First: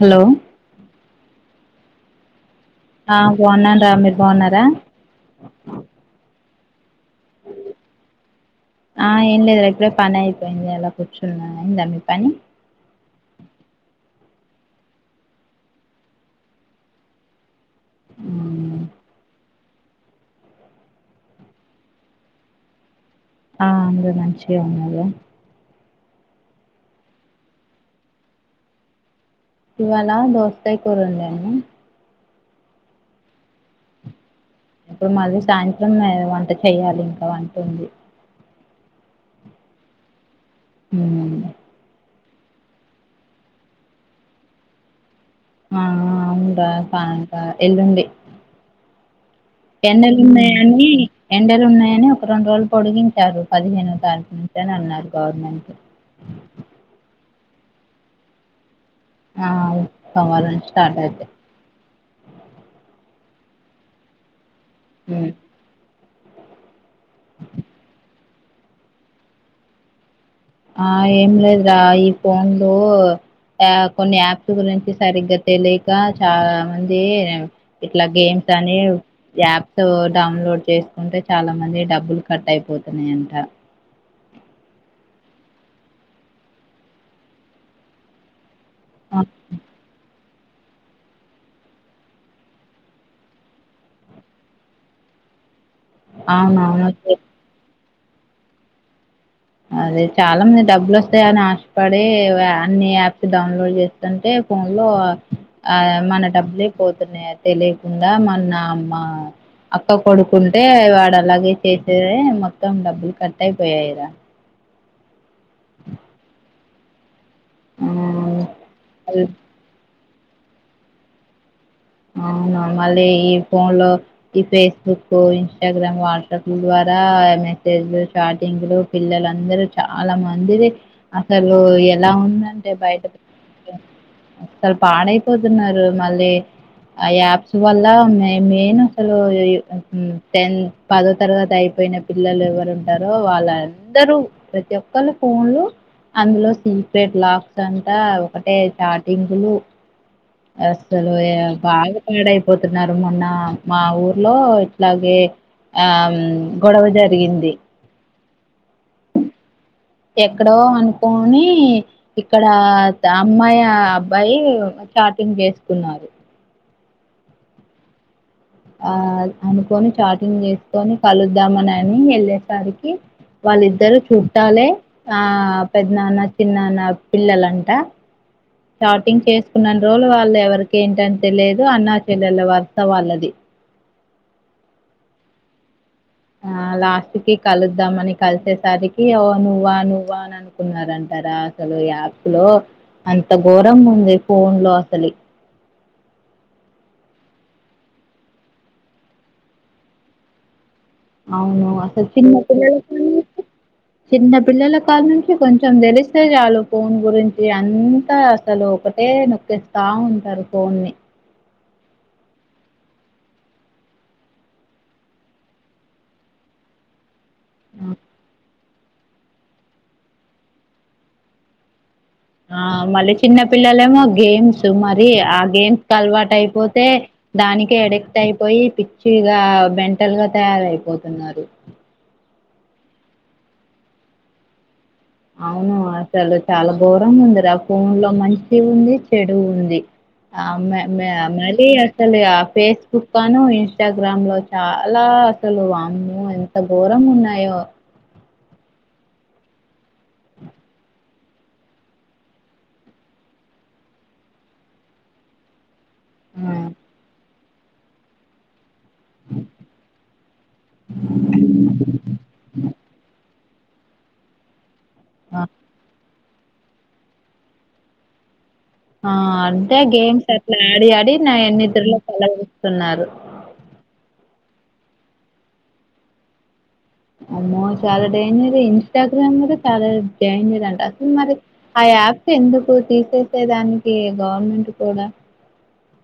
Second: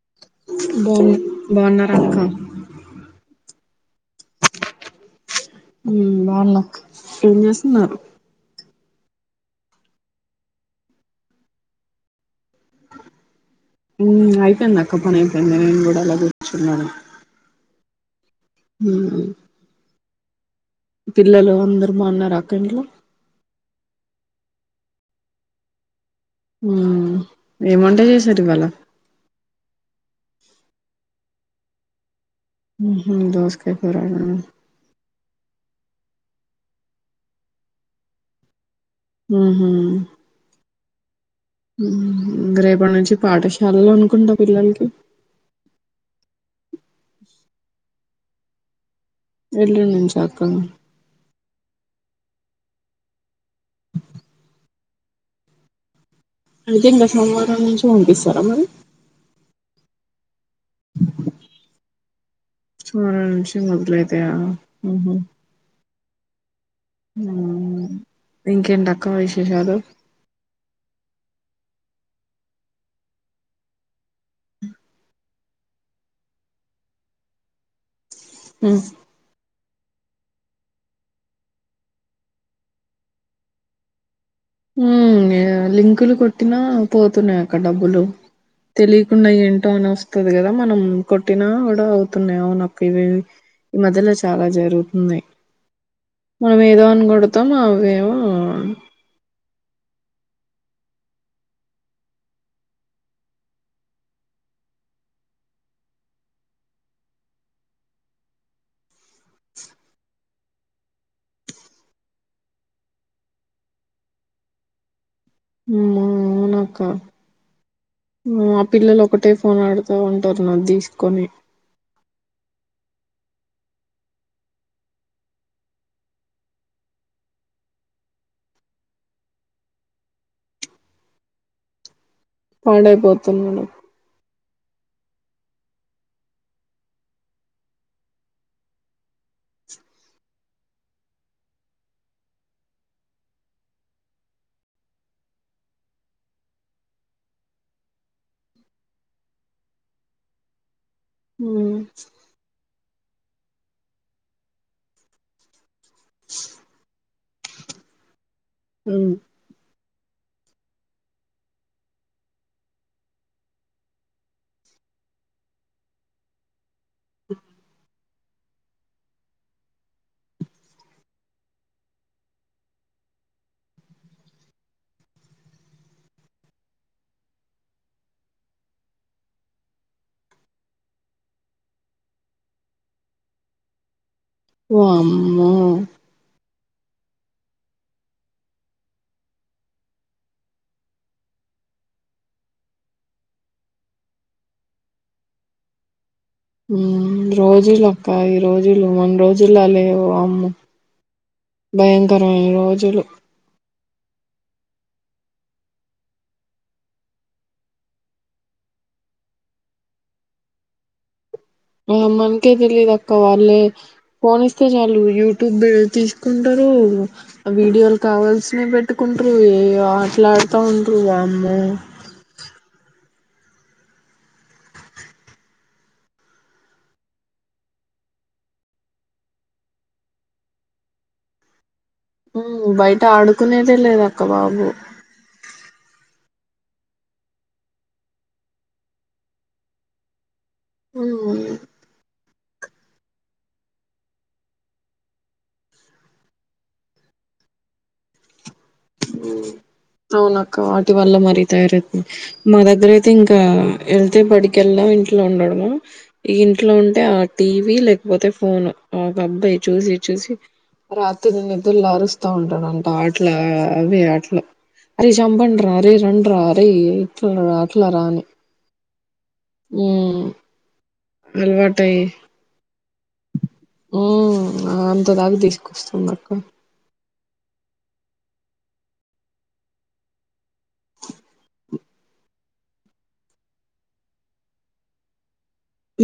Hello ఏం బావున్నారా అక్క? ఆ బావున్నారా, మీరు బావున్నారా? హు బావున్నాం. ఏం చేస్తున్నారు? ఆ ఏం లేదు ఇప్పుడే పని అయిపోయింది. అలా కూర్చున్నా అయిందా మీ పని? హు అయిపోయింది అక్క పని అయిపోయింది. నేను కూడా అలా కూర్చున్నాను. మ్మ్. ఉ పిల్లలు అందరు బావున్నార అక్క ఇంట్లో? ఆ అందురూ మంచిగానే ఉన్నారు. హు ఏం వంట చేసారు ఇవాళ? ఇవాళ దోసకాయ కూర వండాను. ఉహు దోసకాయ కూరన ఇప్పుడు మళ్ళీ సాయంత్రం మే వంట చేయాలి ఇంకా వంట ఉంది ఉహు ఉ ఇంగ రేపటి నుంచి పాఠశాలలో అనుకుంటా పిల్లలకి ఆ అవును రా పాంట ఎల్లుండి ఎల్లుండి నుంచా అక్క ఎండలున్నాయని ఎండలున్నాయని ఒక రెండు రోజులు పొడిగించారు పదిహేనో తారీఖు నుంచి అనన్నారు గవర్నమెంట్ అయితే ఇంకా సోమవారం నుంచి పంపిస్తారా మరి ఆ సోమవారం నుంచి స్టార్ట్ అయితయ్ ఉ నిమిషం మొదలైతయా ఉహు మ్మ్. ఇంకేంటక్క విశేషాలు ఆ ఏం లేదరా ఈ ఫోన్లు యా కొన్ని యాప్స్ గురించి సరిగ్గా తెలిక చాలా మంది ఇట్లా గేమ్స్ ఉమ్ అని యాప్ స్ డౌన్లోడ్ చేసుకుంటే చాలామంది డబ్బులు కట్ అయిపోతున్నాయంట ఉ లింకులు కొట్టినా పోతున్నాయి అక్క డబ్బులు ఆ! తెలికుండా ఏంటో అని వస్తది కదా మనం కొట్టినా కూడా అవుతున్నాయి అవునక్క ఇవేవి ఈ మధలో చాలా జరుగుతున్నాయ్ మనం ఏదో అవునవును అనుగొడతాం అవేమో అదే చాలా మంది డబ్బులు వస్తాయని ఆశపడి అన్ని యాప్స్ డౌన్లోడ్ చేస్తుంటే ఫోన్ లో ఆ మన డబ్బులే పోతున్నాయ తెలికుండా మన్న అమ్మ అక్క కొడుకుంటే వాడు అలాగే చేసే మొత్తం డబ్బులు కట్ అయిపోయాయిరా అవునక్క మా పిల్లలు ఒకటే అవును ఫోన్ ఆడు ఉంటారు నాదిసుకొని ఆ మళ్ళీ ఈ ఫోన్ లో ఈ ఫేస్బుక్ ఇన్స్టాగ్రామ్ వాట్సాప్ ద్వారా రా మెసేజ్లు చాటింగ్లు పిల్లలుందరూ చాలా మందిది అసలు ఇలా ఉందండి బయట పాడైపోతున్నాడు అసలు పాడైపోతున్నారు మళ్ళీ ఆ యాప్స్ వల్ల మెయిన్ అసలు టెన్ పదో తరగ తి అయిపోయిన పిల్లలు ఎవరు ఉంటారో వాళ్ళందరూ ప్రతి ఒక్కరు ఫోన్లు అందులో సీక్రెట్ లాక్స్ అంటా ఒకటే చాటింగులు అసలు హ్మ్ బాగా పాడయిపోతున్నారు డ్ మొన్న మా ఊర్లో ఇట్లాగే ఆ గొడవ జరిగింది ఉ ఎక్కడో అనుకోని ఇక్కడ అమ్మాయి అబ్బాయి చాటింగ్ చేసుకున్నారు ఆ అనుకొని చాటింగ్ చేసుకొని కలుద్దామనని ఎళ్ళేసరికి వాళ్ళిద్దరు చుట్టాలే ఆ పెద్నాన్న చిన్నాన్న పిల్లలంట చాటింగ్ చేసుకున్నన్ని రోజులు వాళ్ళు ఎవరికేంటంటే లేదు అన్నా చెల్లెల వర్స వాళ్ళది వామ్మో ఆ లాస్ట్ కి కలుద్దాంమని కలిసేసరికి ఓ నువ్వా నువ్వా అని అనుకున్నరంట అసలు యాప్ లో అంత ఘోరం ఉంది ఫోన్ లో అసలి రోజులక్కయి రోజులు మన రోజుల్ల లేవు అమ్ అవును చిన్న పిల్లల తోని చిన్న పిల్లలకా నుంచి కొంచెం తెలిస్తే చాలు ఫోన్ గురించి అంతా అసలు ఒక అంటే నొక్కేస్తా ఉంటారు ఫోన్ని ఆ మనకే తెలిదుక్క వాళ్ళే ఫోన్ ఇస్తే చాలు యూట్యూబ్ తీసుకుంటారు డూ వీడియోలు కావాల్సినవి పెట్టుకుంట్రు ఏ ఆట్లాడుతూ ఉంట్ర వామ్మో ఆ మరి చిన్న పిల్లలే ఏమో గేమ్స్ మరి ఆ గేమ్స్ అలవాటు అయిపోతే దానినికి ఎడుగుతాయి అయిపోయి పిచ్చిగా మెంటల్ గా తయారయిపోతున్నారు ఉ బయట ఆడుకునేదే లేద అక్క బాబు అవును అసలు చాలా ఘోరం ఉందిరా ఫన్ లో మంచి ఉంది చెడు ఉంది ఆ మే మే ఉమ్. మళ అసలే ఫేస్బుక్ ను ఇన్స్టాగ్రామ్ లో చాలా అసలు వామ్మో ఎంత ఘోరం ఉన్నాయో ఆ అవును అక్క వాటి వల్ల మరి తయారు మా దగ్గర అయితే ఇంకా వెళ్తే బడికెళ్దాం ఇంట్లో ఉండడమా ఈ ఆ ఇంట్లో ఉంటే ఆ టీవీ లేకపోతే ఫోన్ ఆ ఒక అబ్బాయి చూసి చూసి రాత్రి నిద్రలో అరుస్తా ఉంటారూ అంతా ఆటలా అవి ఆటలా అరే ఆ చంపండ్రా అరేయ్ రండిరా ఇట్లా రా అట్లా రా అని ఆ అంటే మ్మ్ గేమ్స్ అట్లా ఆడి ఆడి నా నిద్ద్రలో కలవిస్తున్నారు ఆ అంత దాకా తీసుకొస్తాంది అక్క అమ్మో చాలా డేంజర్ ఇన్స్టాగ్రామ్ద చాలా డేంజర్ అంటా అసలు మరి హై ట్యాప్ ఎందుకు తీసేసే దానికి గవర్నమెంట్ కూడా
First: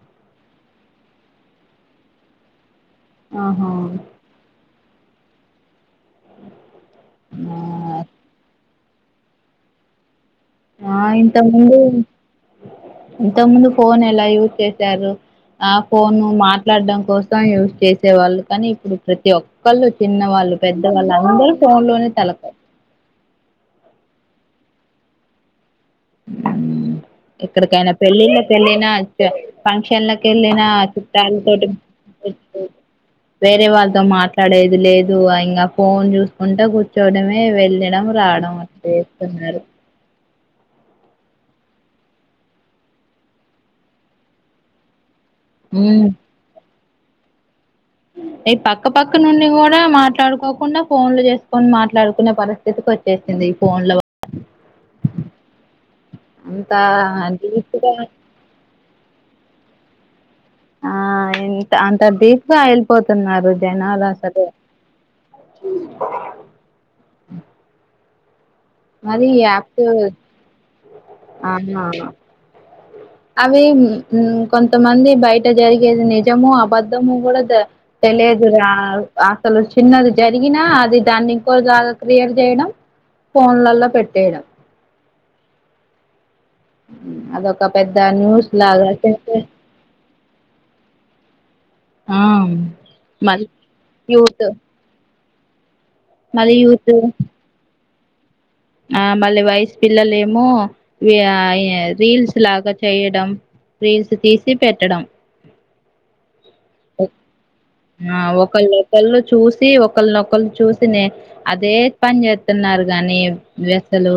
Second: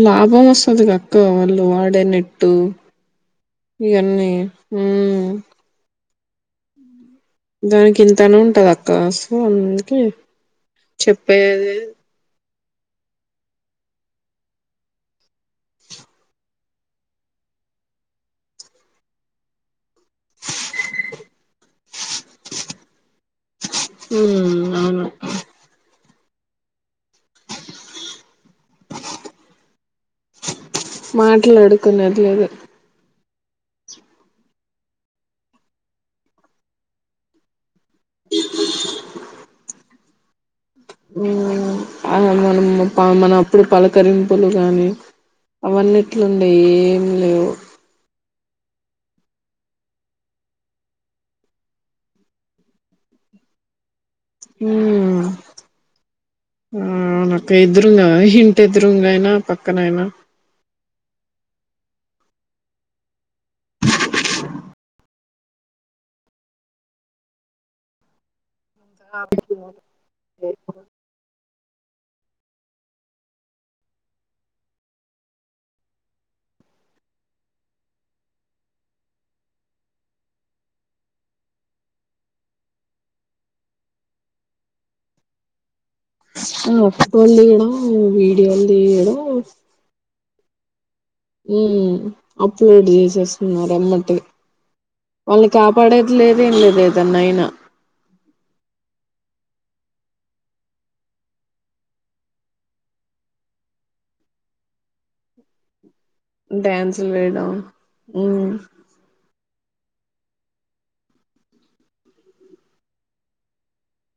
లాభం వస్తదిగా అక్క వాళ్ళు వాడే నట్టు ఆహా ఇక అన్ని ఉమ్ దానికి ఇంతనే ఉంటది అక్క సో అందుకే ఆ ఇంత చెప్పేది ముందు ఇంత ముందు ఫోన్ ఎలా యూజ్ చేశారు ఆ ఫోను మాట్లాడడం కోసం యూజ్ చేసే వాళ్ళు కానీ ఇప్పుడు ప్రతి ఒక్కళ్ళు చిన్న వాళ్ళు ళ్ పెద్దవాళ్ళు అందరూ ఫోన్ లోనే తలప ఉహ్ అవును అక్క ఇక్కడికైనా పెళ్ళిళ్ళ ళ్ళిన ఫంక్షన్ లకి వెళ్ళిన చుట్టాల తోటి మాట్లాడుకునేది లేదు కూర్చొ వేరే వాళ్ళతో మాట్లాడేది లేదు ఇంకా ఫోన్ చూసుకుంటే కూర్చోడమే వెళ్ళడం రా డం అంతే చేస్తున్నారు ఆ మనం మన అప్పుడు పలకరింపులు కాగానీ ఉమ్ అవన్నిట్లుండే ఏం లేవు ఈ పక్క పక్క నుండి కూడా మాట్లాడుకోకుండా ఫోన్లు చేసుకొని మాట్లాడుకునే పరిస్థితికి వచ్చేది వచ్చేసింది ఈ ఫోన్ లో ఉ అంత ఆ నాకు డీప్గా ఇదురుంగా ఇంటిదురుంగా అయినా పక్కనైనా ఆ ఇంత అంత దీప్గ్ వెళ్ళిపోతున్నారు జనాలు అ సరే ఉ మది యాప్ ఆనా అవి కొంతమంది బయట జరిగేది నిజము అబద్ధము కూడా తెలియ లేదు రా అసలు చిన్నది జరిగినా అది దాన్ని ఇంకో దాగా క్రియర్ చేయడం ఫోన్లళ్ళా పెట్టేడ ఆ మ్, ఫోటోలు అదొక తీయడం పెద్ద న్యూస్ వీడియోలు లాగా తీయడం చేస్తే. ఉ ఆ అప్లోడ్ మళ్ళీ చేసేస్తున్నారు ఎమ్మటే యూత్ వాళ్ళ కా పడేది లేదు ఏం మళ్ళీ లేదు యూత్ ఏదన్నా అయినా ఆ మళ్ళీ వయసు పిల్లలు ఏమో రీల్స్ లాగా చేయడం రీల్స్ తీసి పెట్టడం డ్యాన్సులు వేయడం ఆ ఉమ్ ఒక లోకల్లో చూసి ఒకల్ ఒకళ్రు చూసి అదే పని చేస్తున్నారు గాని అసలు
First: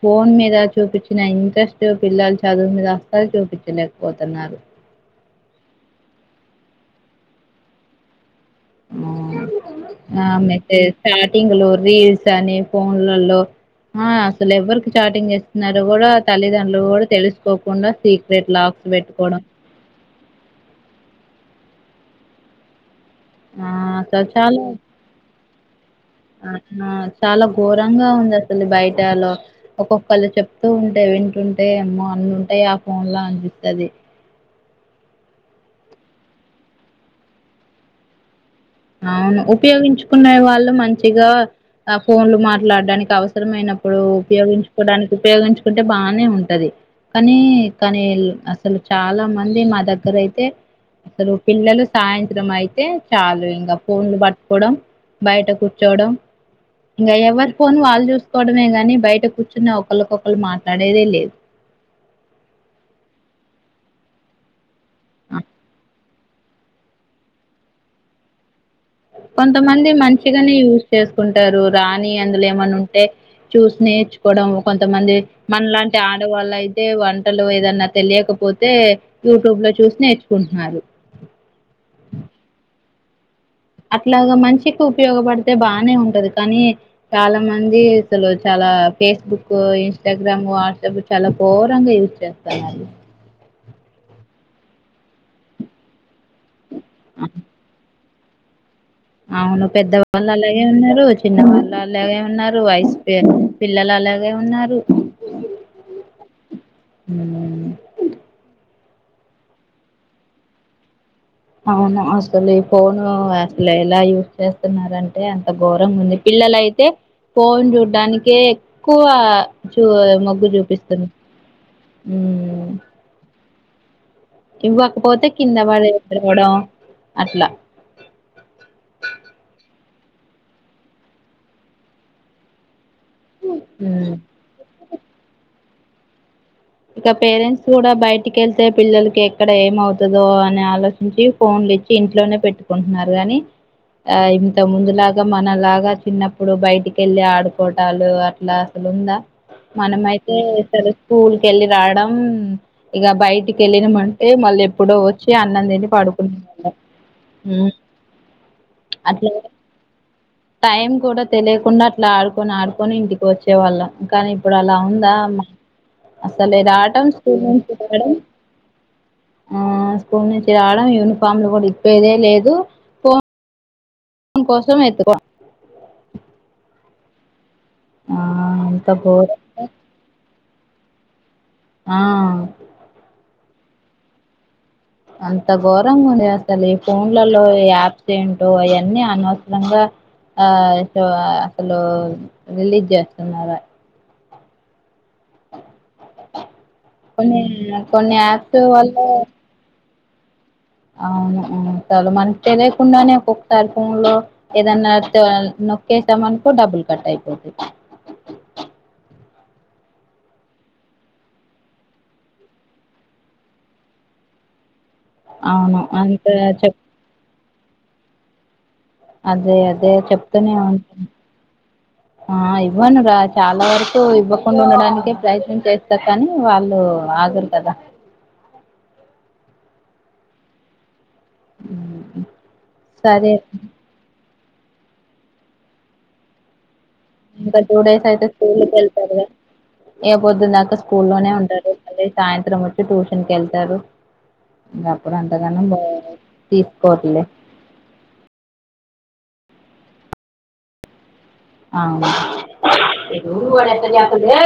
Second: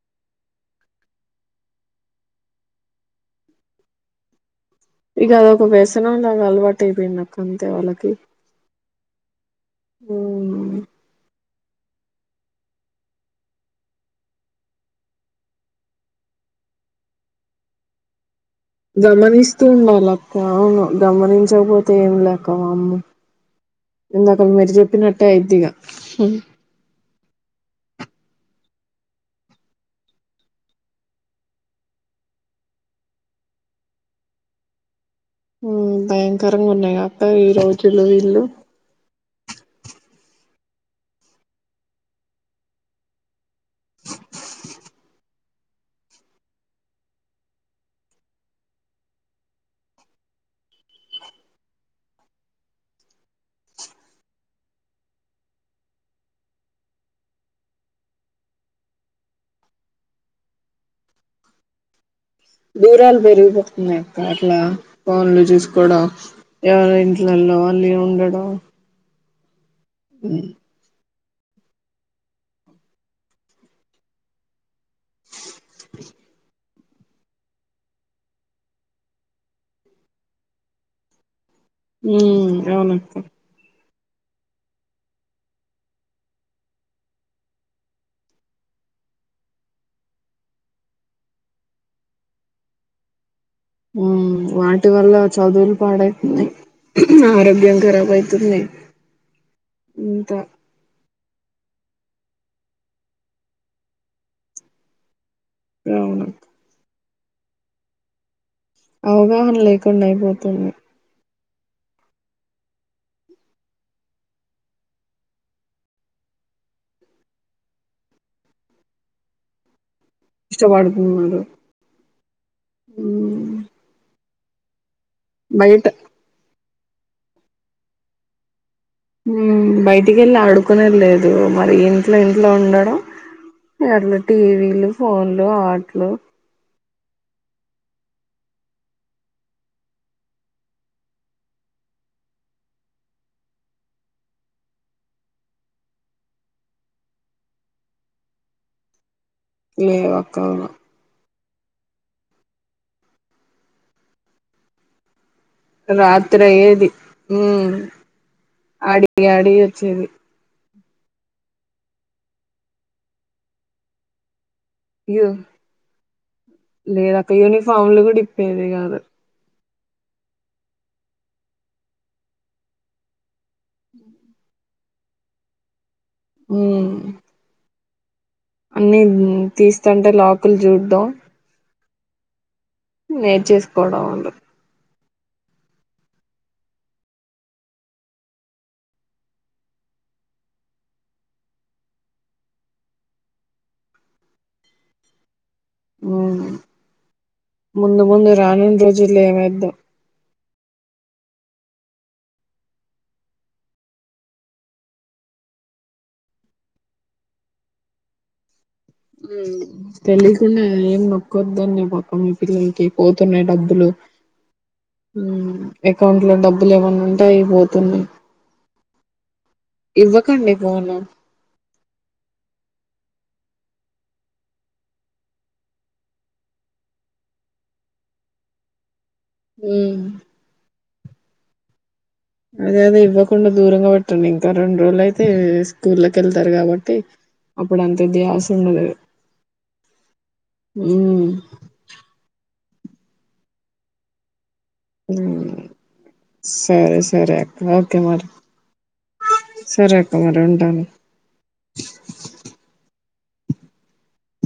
ఫోన్ మీద చూపిచ్చిన ఇంట్రెస్ట్ పిల్లల చదువు మీద అసల్ చూపించలేకపోతున్నారు ఇక అదొక వ్యసనం లాగా అలవాటు అయిపోయింది అక్క అంతే వాళ్ళకి ఆ ఉమ్ ఆమెయితే స్టార్టింగ్ లో రీల్స్ అని ఫోన్లలో ఆ అసలు ఎవ్వరికి చాటింగ్ చేస్తున్నారో కూడా తల్లిదండ్రులు కూడా తెలుసుకోకుండా సీక్రెట్ లాక్స్ పెట్టుకోవడం గమనిస్తూ ఉండాలి అక్కా అవును గమనించకపోతే ఏం లేకవా అమ్మ ఆ అసలు ఇందకా చాలా మీరు చెప్పినట్టే అయిద్దిగా ఆ ఆ చాలా ఘోరంగా ఉంది అసలు బయటలో ఒక్కొక్కలు చెప్తూ ఉంటే వింటుంటే ఏమో ఉంటయి ఆ ఫోన్ లా అనిపిత్తది భయంకరంగా ఉన్నాయి అక్క ఈ రోజులు వీళ్ళు అవును ఉపయోగించుకునే వాళ్ళు మంచిగా ఆ ఫోన్లు మాట్లాడడానికి అవసరమయినప్పుడు ఉపయోగించుకోవడానికి ఉపయోగించుకుంటే బానే ఉంటది కానీ కానీ అసలు చాలా మంది మా దగ్గర అయితే అసలు పిల్లలు సాయంత్రం అయితే చాలు ఇం ఇంగ ఫోన్లు పట్టుకోవడం బయట కూర్చోవడం ఇంగ ఎవరి ఫోన్ వాళ్ళు చూసుకోవడమే గాని బయట కూర్చున్న ఒకలికొకరు మాట్లాడేదే లేదు దూరాలు పెరిగిపోతున్నాయి అక్క అట్లా ఫోన్లు చూసుకోవడం ఎవరి ఇంట్లలో ఆల్లే ఉండడం కొంతమంది మంచిగనే యూజ్ చేస్ టారు రాని అందులో ఏమన్నా ఉంటే చూసి నేర్చుకోవడం కొంతమంది మన లాంటి ఆడవాళ్ళ వంటలు ఏదన్నా తెలియకపోతే యూట్యూబ్ లో చూసి నేర్చుకుంటున్నారు ఉ అవును అట్లాగా మంచికి ఉపయోగపడితే బానే ఉంటది కానీ చాలా మంది అసలు చాలా ఫేస్బుక్ ఇన్స్టాగ్రామ్ వాట్సాప్ చాలా ఘోరంగా యూజ్ చేస్తాన్నా వాటి వల్ల చదువులు పాడైతున్నాయి ఆరోగ్యం ఖరాబ్ అయితు తున్నయ్ అవును పెద్దవాళ్ళు అలాగే ఉన్నారు చిన్న వాళ్లు అలాగే ఉన్నారు వయసు పిల్లలు అలాగే ఉన్నారు అవును ఉ అవగాహన లేకుండా అయిపోతుంది అవును అసలు ఈ ఫోను అసలు ఎలా యూజ్ చేస్తున్నారంటే అంత ఘోరంగా ఉంది పిల్లలైతే ఫోన్ చూడ్డానికే ఎక్కువ చూ మగ్గు చూపిస్తు ఇష్టపడుతున్నారు ఊ మ్మ్ ఇవ్వకపోతే కింద వాడి బయట ఎవడ అట్లా బయటికి వెళ్ళి ఆడుకునేది లేదు మరి ఇంట్లో ఇంట్లో ఉండడం అట్లా ఉమ్. టీవీలు ఫోన్లు ఆట్లు ఇక పేరెంట్స్ కూడా బయటికి వెళ్తే పిల్లలకి ఎక్కడ ఏమవుతదో అని ఆలోచించి ఫోన్ లిచ్చి ఇంట్లోనే పెట్టుకుంటున్నారు గాని ఆ ఇంత ముందులాగా మనలాగా చిన్నప్పుడు బయటికి వెళ్ళి ఆడుకోవటాలు అట్లా ఉందా మన లేవు అయితే అక్క స్కూల్ కెళ్ళి రాడం ఇగ బయటికి వెళ్ళినం అంటే మళ్ళీ ఎప్పుడో వ రాత్రి అయ్యేది ఉ ఉమ్ ఆడి అట్లా ఆడి వచ్చేది టైం కూడా తెలియకుండా అట్లా ఆడుకొని ఆడుకొని ఇంటికి వచ్చేవాళ్ళం కానీ ఇప్పుడు అలా ఉందా యు అసలు రాటం లేదక్క స్కూల్ నుండి యూనిఫామ్లు రాడం కూడా ఇప్పేది కాదు ఆ స్కూల్ నుంచి రావడం యూనిఫామ్లు కూడా ఇప్పేదే లేదు ఫోన్ న్ కోసం ఎత్తుకో ఊ ఆ అంత అన్ని ఘోరం తీస్తంటే లాకులు చూడ్డం ఆ నేర్చేసుకోడం వాళ్ళు అంత ఘోరంగా ఉంది అసలు ఈ ఫోన్లలో యాప్స్ ఏంటో అయన్నీ అనవసరంగా ఆ అసలు రిలీజ్ చేస్తున్నారు కొన్ని ముందు కొన్ని ముందు యాప్స్ రానున్న వల్ల రోజులు ఏమైద్దో అవును అవును చ మనకు తెలియకుండానే ఒక్కక్క సారి ఫోన్ లో ఏదన్నా త నొక్కేసాంనుకో డబ్బుల్ కట్ అయిపోతయ్ తెలియకుండా ఏం నొక్కొద్దంన్ని చెప్పక్క మీ పిల్లలకి పోతున్నాయి డబ్బులు అవును అకౌంట్ అంత లో డబ్బులు చెప్ ఏమన్నా ఉంటె అయి పోతున్నాయి అదే అదే చెప్తూనే ఇవ్వకండి ఉంట ఫోను ఆ ఇప్ ఇవ్వను రా చాలా వరకు ఇవ్వకుండా ఉండడానినికె ప్రయత్నం చేస్త కానీ వాళ్ళు ఆగరు కదా అ ఉ ఉ అదే అదే ఇవ్వకుండా దూరంగా పెట్టండి ఇంకా రెండు రోజులు అయితే స్కూల్ల్లోకి వెళ్తారు కాబ ఇంకా టూ డైస్ అయితే స్కూల్ వెళ్తారుగా ఇగ పోద్దున దాకా మ్మ్ స్కూలోనే ఉంటారు మళ్ళీ సాయంత్రం వచ్చి ట్యూషన్ కెళ్తారు సరే తీసుకోవట్లే సరే ఓకే మరి సరే అక్క మరి ఉంటాను ఎవడు వాడు ఎక్కడ చెత్తుంది లే